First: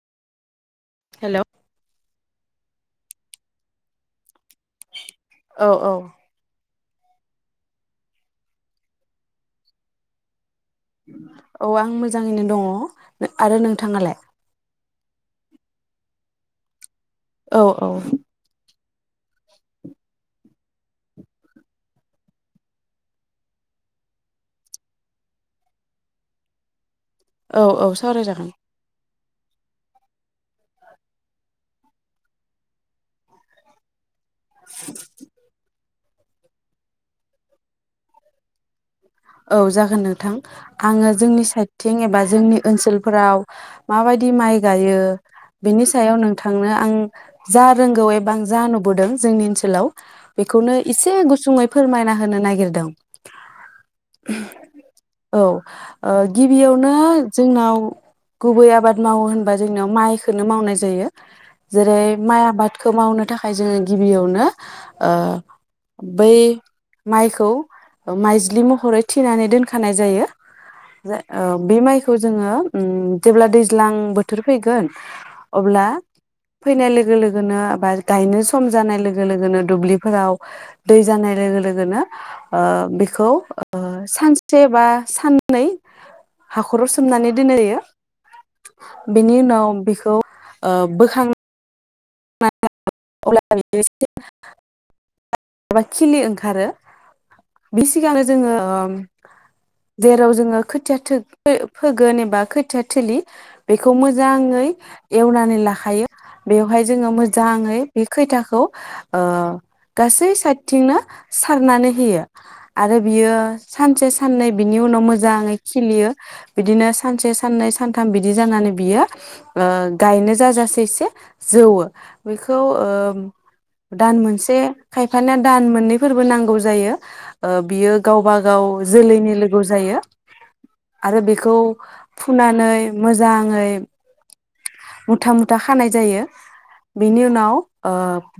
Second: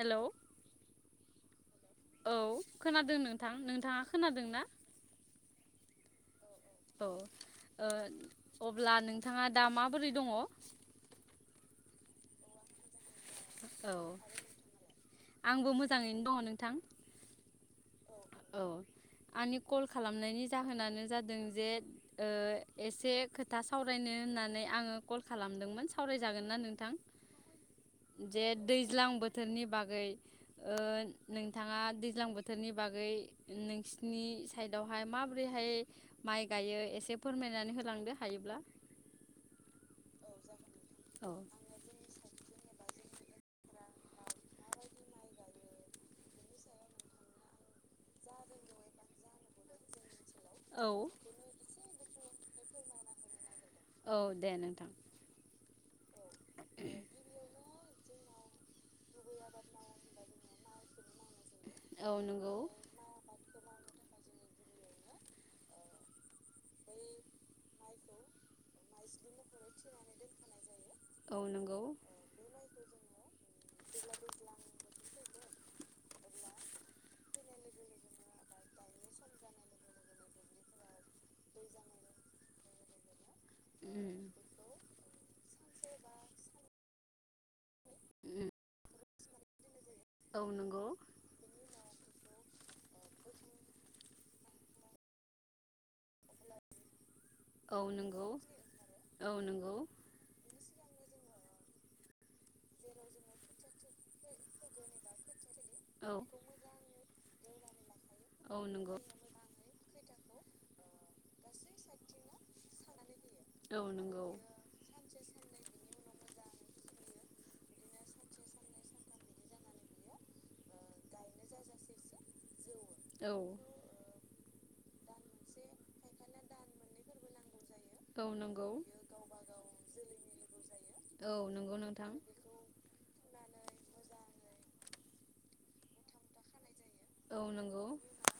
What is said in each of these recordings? Hello hello औ खोनादों नोंथां नोंथाङा खोनादोंना? औ औ औ अब्ला नोंथाङा दा माबोरै दङ? औ आं मोजाङैनो दङ। आरो नोंथाङालाय? आंबो मोजाङैनो दङ नोंथां। औ औ अ आंनि कल खालामनायनि जाहोनानो जादों जे एसे खोथा सावरायनो होननानै आङो कल खालामदोंमोन सावरायजागोन ना नोंथां? औ औ सावराय जे जागोन दैज्लां बोथोरनि बागै ओ नोंथाङा दैज्लां बोथोरनि बागै नोंसि नि साइदावहाय माबोरैहाय माइ गायो एसे फोरमायनानै होलांदो हायोब्ला औ जागोन नों थां आंयो औ जोंनि साइडथिं एबा जोंनि ओनसोल फोराव माबायदि माइ गायो बिनि सायाव नोंथांनो आं जा रोंगौ एबा आं जा नुबोदों जोंनि ओनसोलाव बेखौनो औ एसे गुसुङै फोरमायना होनो नागिरदों। औ दे नोंथां उह औ ओ गिबियावनो जोंनाव गुबै आबाद मावो होनबा जोंनियाव माइखौनो मावनाय जायो। जेरै औ माइ नंगौ आबादखौ मावनो थाखाय जोङो गिबियावनो ओ बै माइखौ माइज्लि महरै थिनानै दोनखानाय जायो, औ ओ बे नंगौ माइखौ जोङो, जेब्ला दैज्लां बोथोर फैगोन। अब्ला फैनाय लोगो लोगोनो बा गायनो सम जानाय लोगो लोगोनो दुब्लिफोराव दै जानाय लोगो लोगोनो बेखौ उम सानसे बा सानै हाखराव मान [unintelligible] उम [unintelligible] बेनि उनाव बेखौ औ ओ नंगौ बोखां मा खिलि ओंखारो [unintelligible] औ बि सिगांनो नंगौ जोङो ओ औ नंगौ जेराव जोङो या थो फोगोन एबा खोथिया थलि बेखौ मोजाङै एवनानै लाखायो औ बे जोङो मोजां ओइ बे औ खोथियाखौ नंगौ ओ गासै सारनानै होयो। आरो बियो औ सानसे नंगौ सान्नै बिनि उनाव मोजां खिलियो। बिदिनो सानसे सान्नै सानथाम बिदि जानानै बियो गायनो जाजासे जौ बेखौ औ दान मोनसे खायफानिा दान मोननैफोरबो नांगौ जायो बियो औ गावबा गाव नंगौ जोलैनि लोगो जायो आरो औ बेखौ नंगौ नोंथां फुनानै मोजाङै मुथा मुथा। खानाय जायो। बेनि औ उनाव नंगौ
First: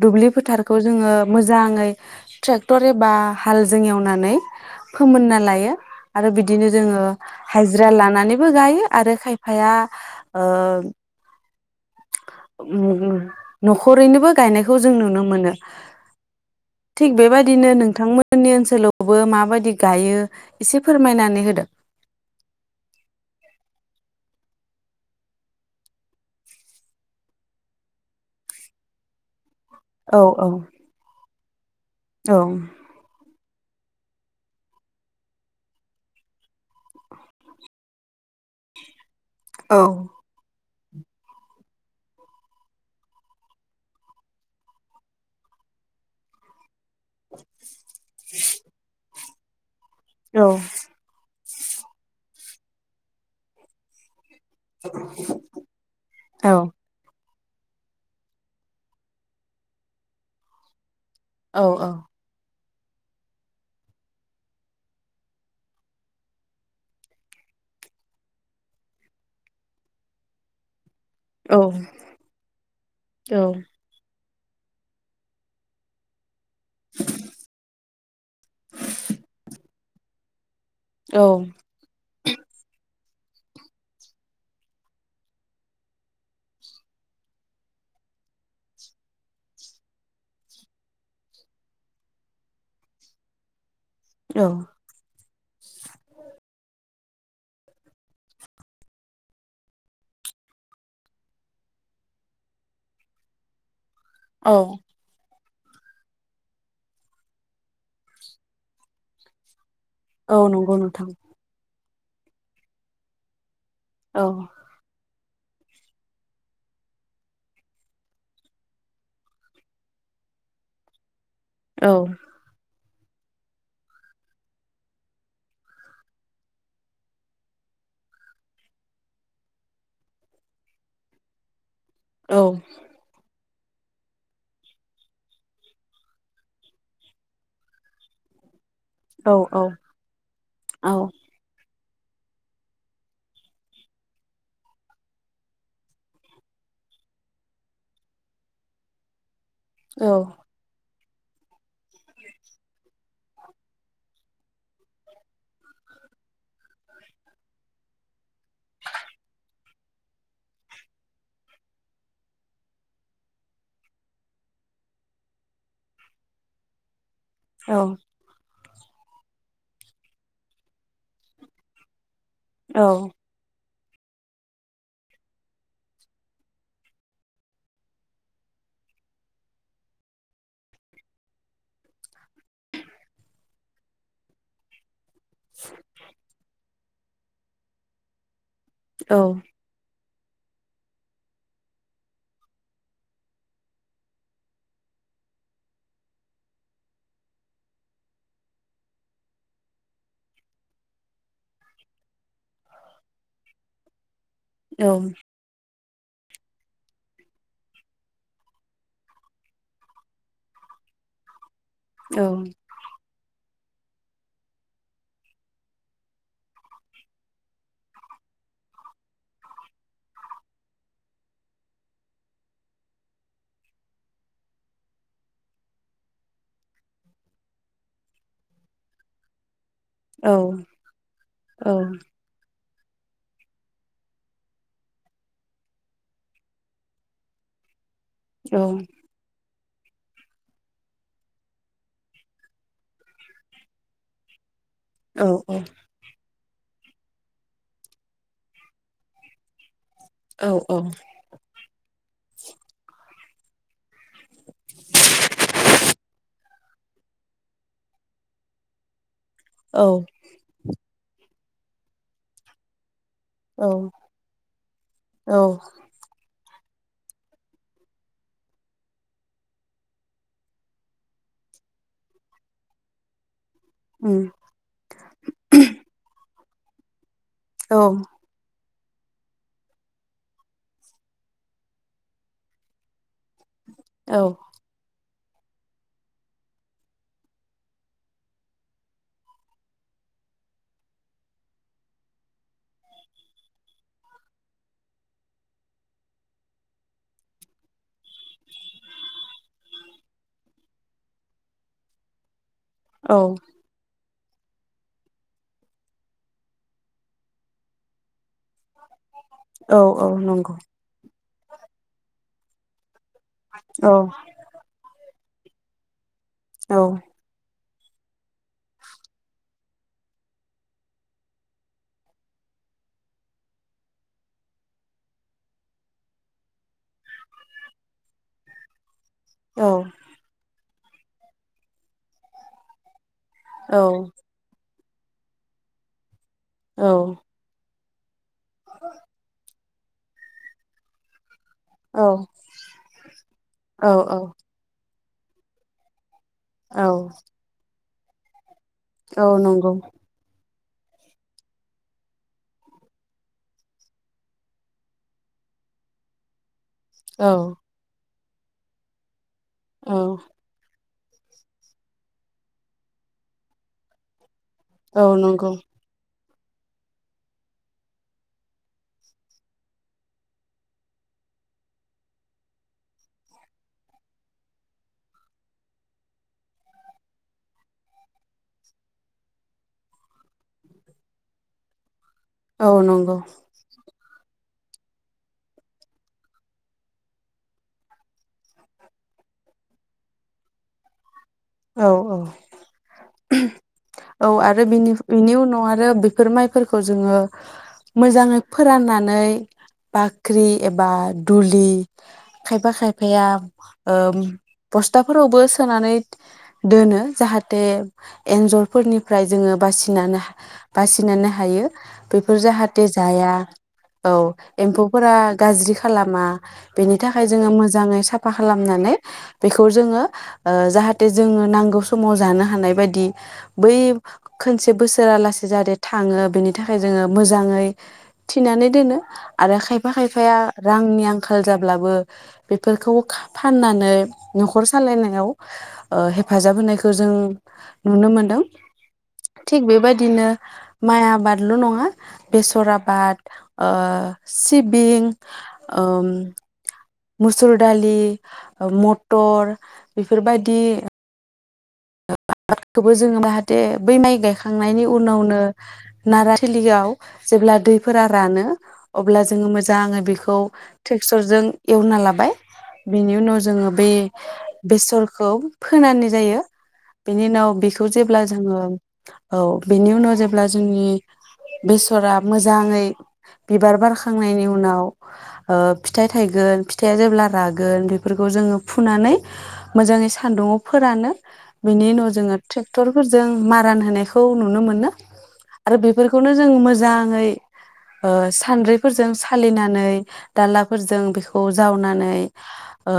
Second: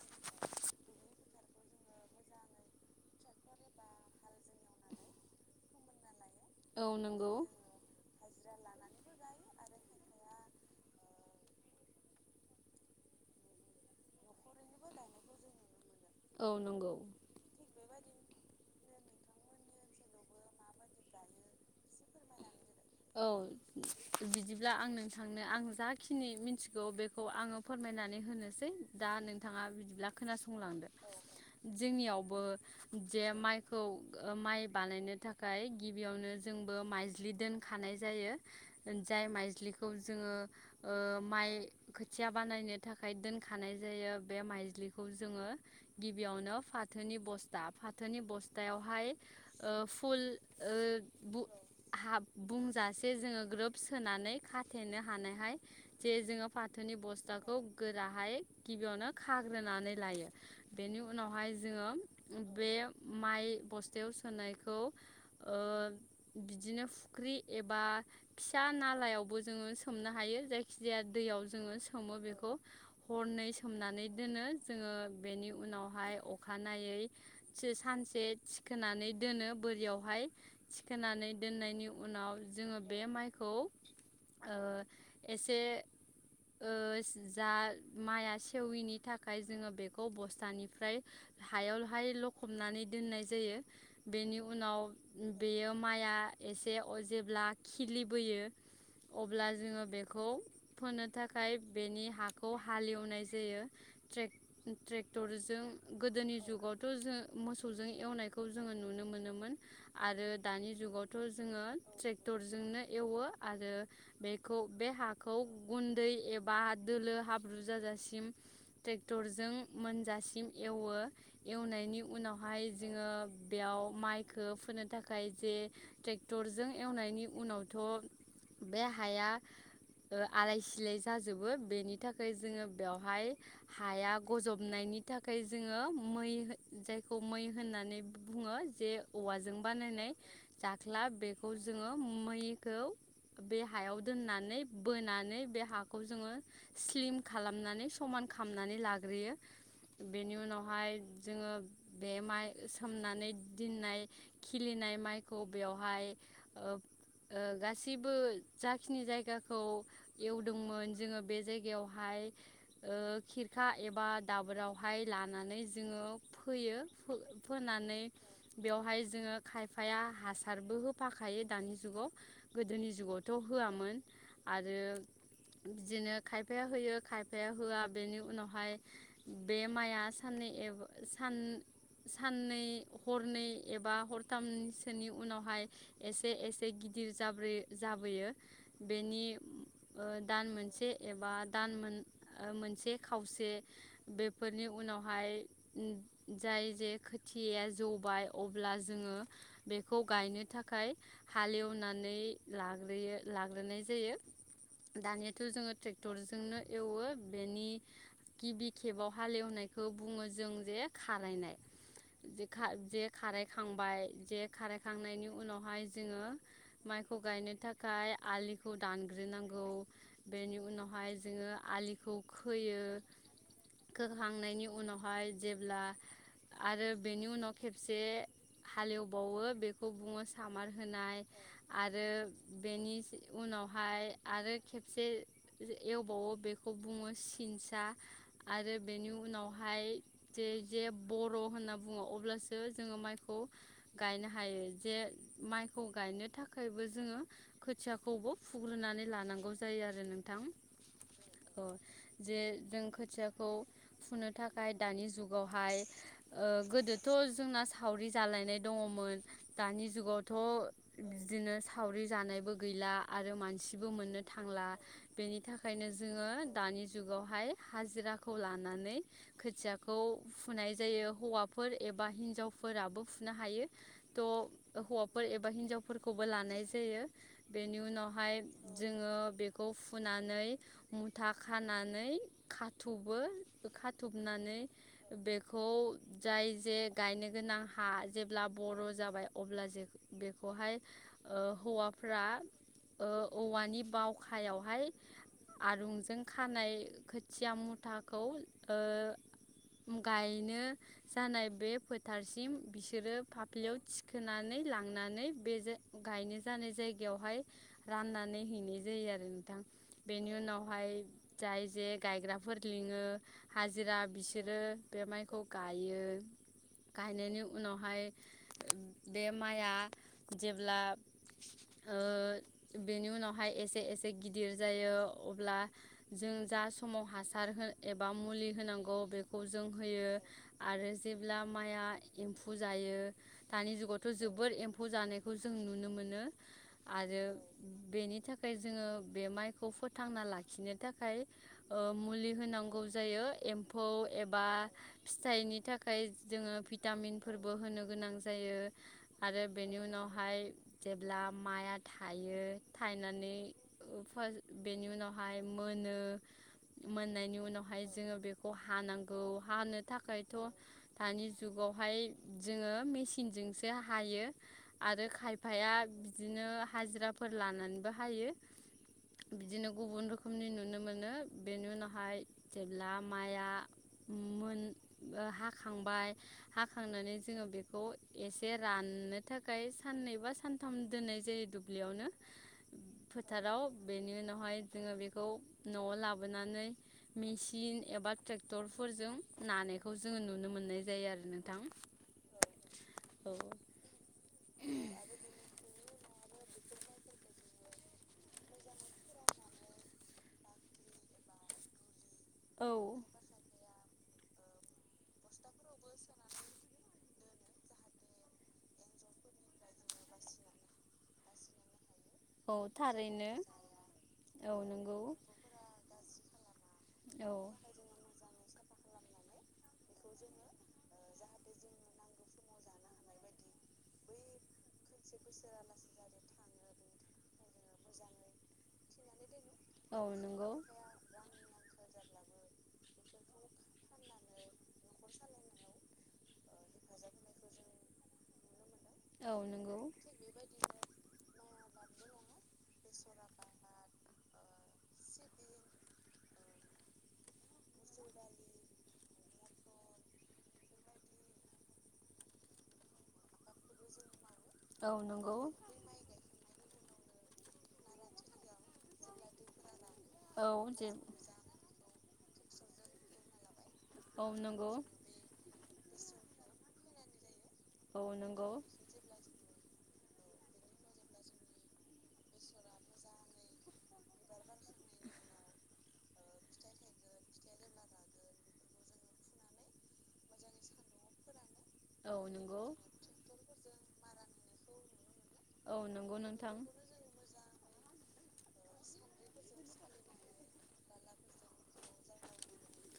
दुब्लि फोथारखौ जोङो मोजाङै ट्रेक्टर एबा हालजों एवनानै फोमोनना लायो। आरो बिदिनो औ जोङो नंगौ हाजिरा लानानैबो गायो आरो खायफाया ओ न'खरैनोबो गायनायखौ जों नुनो मोनो। औ नंगौ थिग बेबायदिनो नोंथांमोननि ओनसोलाव बो माबायदि गायो एसे फोरमायनानै होदो, औ बिदिब्ला आं नोंथांनो आं जाखिनि मिथिगौ बेखौ आंङो फोरमायनानै होनोसै दा नों नोंथांङा बिदिब्ला औ औ खोनासंलांदो। औ जोंनियावबो जे माइ खौ माइ बानायनो थाखाय गिबियावनो जोंबो माइज्लि दोनखानाय जायो। जाय औ माइज्लिखौ जोंङो। ओ माइ खोथिया बानायनो थाखाय दोनखानाय जायो बे माइज्लिखौ जोंङो गिबियावनो फा फाथोनि बस्था फाथोनि बस्थायावहाय, ओ। औ ओ बु हा बुंजासे जोंङो ग्रोब सोनानै खाथेनो हानायहाय जे जोंङो फाथोनि बस्था बस्थाखौ गोराहाय गिबियावनो खाग्रोनानै लायो बेनि उन उनावहाय औ जोंङो बे माइ बस्थायाव सोनायखौ ओ बिदिनो फुख्रि एबा फिसा नालायावबो जोंङो सोमनो हायो जायखि जिया दैयाव जोंङो सोमो बेखौ औ हरनै सोमनानै दोनो जोंङो बेनि उनावहाय अखानायै सानसे थिखोनानै दोनो बोरियाव [unintelligible] औ थिखोनानै दोननायनि उनाव जोंङो बे माइखौ ओ एसे ओ जा माइआ सेवयिनि थाखाय जोंङो बेखौ बस्थानिफ्राय हायाव हाय लख'बनानै दोननाय जायो बेनि उनाव बेयो माइआ एसे अ जेब्ला खिलिबोयो अब्ला जोंङो बेखौ फोनो थाखाय बेनि हाखौ हालेवनाय जायो ट्रे ट्रेक्टर जों जों गोदोनि जुगावथ जों मोसौजों एवनायखौ जोंङो नुनो मोनोमोन। आरो औ दानि नंगौ नोंथां जुगावथ' जोंङो ट्रेक्टरजोंनो एवो। आरो औ बेखौ बे हा खौ गुन्दै एबा दोलो हाब्रु जाजासिम ट्रेक्टरजों मोनजासिम एवो औ एवनायनि उनावहाय जोङो बेयाव माइखौ फोनो। थाखाय जे ट्रेक्टरजों एवनायनि उनावथ' बे हाया ओ आलाय सिलाय जाजोबो बेनि। नि थाखाय औ जोङो बेवहाय। हाया गजबनायनि थाखाय जोङो मै जायखौ मै होननानै बुङो। जे औ औवाजों। औ बानायनाय औ जाख्ला बेखौ। जोङो मैखौ बे हायाव दोननानै बोनानै बे हाखौ जोङो स्लिम खालामनानै समान खालामनानै लाग्रोयो। बेनि उनावहाय। जोङो बे माइ सोमनानै दोननाय। खिलिनाय माइखौ बेवहाय ओ गासैबो। जाखिनि जायगाखौ एवदोंमोन जोङो बे जायगायावहाय ओ खिरखा एबा दाबोरावहाय लानानै जोङो फोयो फो औ फोनानै बेवहाय जोङो खायफाया हासारबो होफाखायो दानि जुगाव गोदोनि जुगावथ' होआमोन आरो बिदिनो खायफाया होयो खायफाया होआ बेनि उनावहाय बे माया साननै एबा सान साननै हरनै एबा हरथामसोनि उ उनावहाय एसे एसे एसे गिदिर जाब्रे जाबोयो बेनि ओ दान मोनसे एबा दान मोन मोनसे खावसे बेफोरनि उनावहाय जाय जे खोथिया जौबाय अब्ला जोङो बेखौ गायनो थाखाय हालेवनानै लाग्रोयो लाग्रोनाय जायो दानियाथ' जोङो ट्रे क्टरजोंनो एवो बेनि गिबि खेबाव हालेवनायखौ बुङो जों जे खारायनाय जेखा जेग खारायखांबाय जे खारायखांनायनि उनावहाय जोङो माइखौ गायनो थाखाय आलिखौ दानग्रोनांगौ बेनि उनावहाय जोङो आलिखौ खोयो खोखांनायनि उनावहाय जेब्ला आरो बेनि उनाव खेब से हालेवबावो बे खौ बुङो सामार होनाय औ आरो बेनि उनावहाय आरो खेबसे एवबावो बेखौ बुङो सिनसा आरो बेनि उनाव बहाय जे जे बर' होनना बुङो अब्लासो जों जोङो माइखौ गायनो हायो जे माइखौ गायनो थाखाय थाखायबो जोङो खोथियाखौबो फुग्रोनानै लानांगौ जायो आरो नोंथां अ जे जों खोथिया खौ फुनो थाखाय दानि जुगावहाय ओ गोदोथ जोंना सावरि जालायनाय दङमोन दानि जुगावथ बिदिनो सावरि जानायबो गैला आरो औ मानसिबो मोननो थांला बेनि औ थाखायनो जोङो दानि जुगावहाय हाजिराखौ लानानै खोथियाखौ फुनाय जायो हौवाफोर एबा हिन्ज जावफोराबो फुनो हायो त उम हौवाफोर एबा हिनजावफोरखौबो लानाय जायो बेनि औ उनावहाय जोङो बेखौ फुनानै मुथा खानानै खाथुबो औ खाथुबनानै बेखौ जाय जे गायनो गोनां हा जेब्ला बर' जाबाय अब्ला जो बेखौहाय ओ हौवाफ्रा ओ औवानि बावखायावहाय आरुंजों खानाय खोथिया मुथाखौ ओ गायनो जानाय बे फोथारसिम बिसोरो औ फाफ्लियाव थि खोनानै लांनानै बे जा गायनो जानाय जायगायावहाय राननानै हैनाय जायो आरो नोंथां। औ औ बेनि नंगौ उनावहाय जाय जे गायग्राफोर लिङो औ हाजिरा बिसोरो बे माय खौ गायो। औ। गायनायनि उनावहाय बे माइया जेब्ला ओ बेनि उनावहाय एसे एसे गिदिर जायो अब्ला जों जा समाव हासार हो एबा मुलि होनांगौ बे खौ जों औ होयो आरो जेब्ला माइया इम्फु जायो दानि जुगावथ औ जोबोद एम फौ जानायखौ जों नुनो मोनो। औ आरो बेनि था खाय जोङो बे माइ खौ फोथांना लाखिनो थाखाय ओ औ मुलि होनांगौ जायो औ एम्फौ एबा फिथाइनि थाखाय जोङो औ भिटामिनफोरबो होनो गोनां जायो। औ आरो नंगौ बेनि उनावहाय जेब्ला माइया थायो थायनानै [unintelligible] बेनि उनावहाय मोनो औ मोननायनि उनावहाय जोङो बे खौ हानांगौ। हानो औ थाखायथ' दानि जुगावहाय जोङो मेचिनजोंसो हायो औ आरो नंगौ खायफाया बिदिनो हाजिराफोर लानानैबो हायो बिदिनो गुबुन रोखोमनि नुनो मोनो बेनि उनावहाय जेब्ला माइआ मोन ओ हा हाखांबाय हाखांनानै जोंङो बेखौ एसे राननो थाखाय साननैबा सानथाम दोननाय जायो दुब्लियावनो औ नंगौ फोथाराव बेनि उनावहाय जोंङो बेखौ न आव लाबोनानै मेसिन एबा ट्रेक्टरफोरजों नानायखौ जोंङो नुनो मोनो मोननाय जायो आरो ना [inaudible] औ औ औ आरो बेनि उनाव आरो बेफोर माइफोरखौ जोंङो मोजांङै फोराननानै बाख्रि एबा दुलि औ खायफा खायफाया ओ बस्थाफोरावबो सोनानै दोनो जाहाथे एन्जरफोरनिफ्राय जोंङो बासि बासिनानै हायो बेफोर औ जाहाथे थारैनो जाया औ एम्फौफोरा गाज्रि खालामा बेनि थाखाय औ जोंङो मोजांङै साफा खालामनानै बेखौ जोंङो जाहा जाहाथे जोंङो नांगौ समाव जानो हानाय बाददि बै खोनसे बोसोरालासे जाहाथे थांङो बेनि थाखाय जोंङो मोजांङै थिनानै दोनो आरो खायफा औ खायफाया नंगौ रांनि आंखाल जाब्लाबो बेफोरखौ फाननानै नखर सालायनायाव हेफाजाब होनायखौ जों नुनो मोनदों औ थिग नंगौ बेबायदिनो माइ आबादल नंङा बेसर आबाद ओ सिबिं ओ [inaudible] मसुर दालि मटर बेफोरबायदि आबादखौबो जोंङो दे बै माइ गायखांनायनि औ उनावनो नंगौ नारथिलियाव जेब्ला दैफोरा रानो अब्ला जोंङो मोजां आंङो बेखौ औ जे ट्रेक्सरजों एवना लाबो बिनि उनाव जोंङो बे औ नंगौ बेसरखौ फोनानै जायो बिनि उनाव बेखौ औ जेब्ला नंगौ जोंङो औ बेनि उनाव जे अब्ला जोंनि बेसरा मोजांङै बिबार बारखां बारखांनायनि उनाव आ- फिथाइ थाइगोन फिथाइया जेब्ला रागोन बेफोरखौ जोंङो फुनानै मोजांङै सान्दुंआव फोरानो [unintelligible] बेनि उनाव औ जोंङो नंगौ ट्रेक्टर फोरजों मारान होनायखौ नुनो मोनो औ आरो नंगौ बेफोरखौनो जों नोंथां मोजांङै ओ सानद्रि फोरजों सालिनानै धालाफोरजों बेखौ जावनानै आ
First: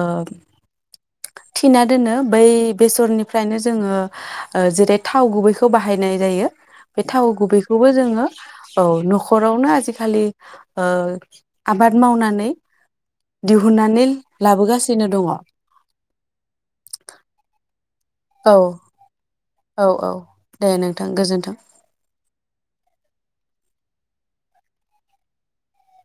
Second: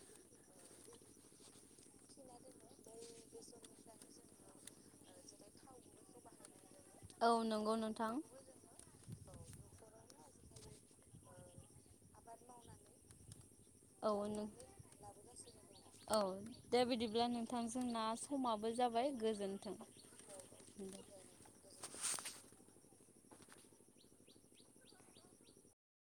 थिना दोनो बै बे फोरनिफ्रायनो जोंङो जेरै थाव गुबैखौ बाहायनाय जायो बे थाव औ नंगौ गुबैखौबो नोंथां जोंङो औ न हरावनो आजिखालि ओ- आबाद मावनानै दिहुननानै औ लाबोगासिनो दंङ औ दे बिदिब्ला नोंथां जोंना समाबो जाबाय गोजोन्थों औ औ दे नोंथां गोजोन्थों। [inaudible]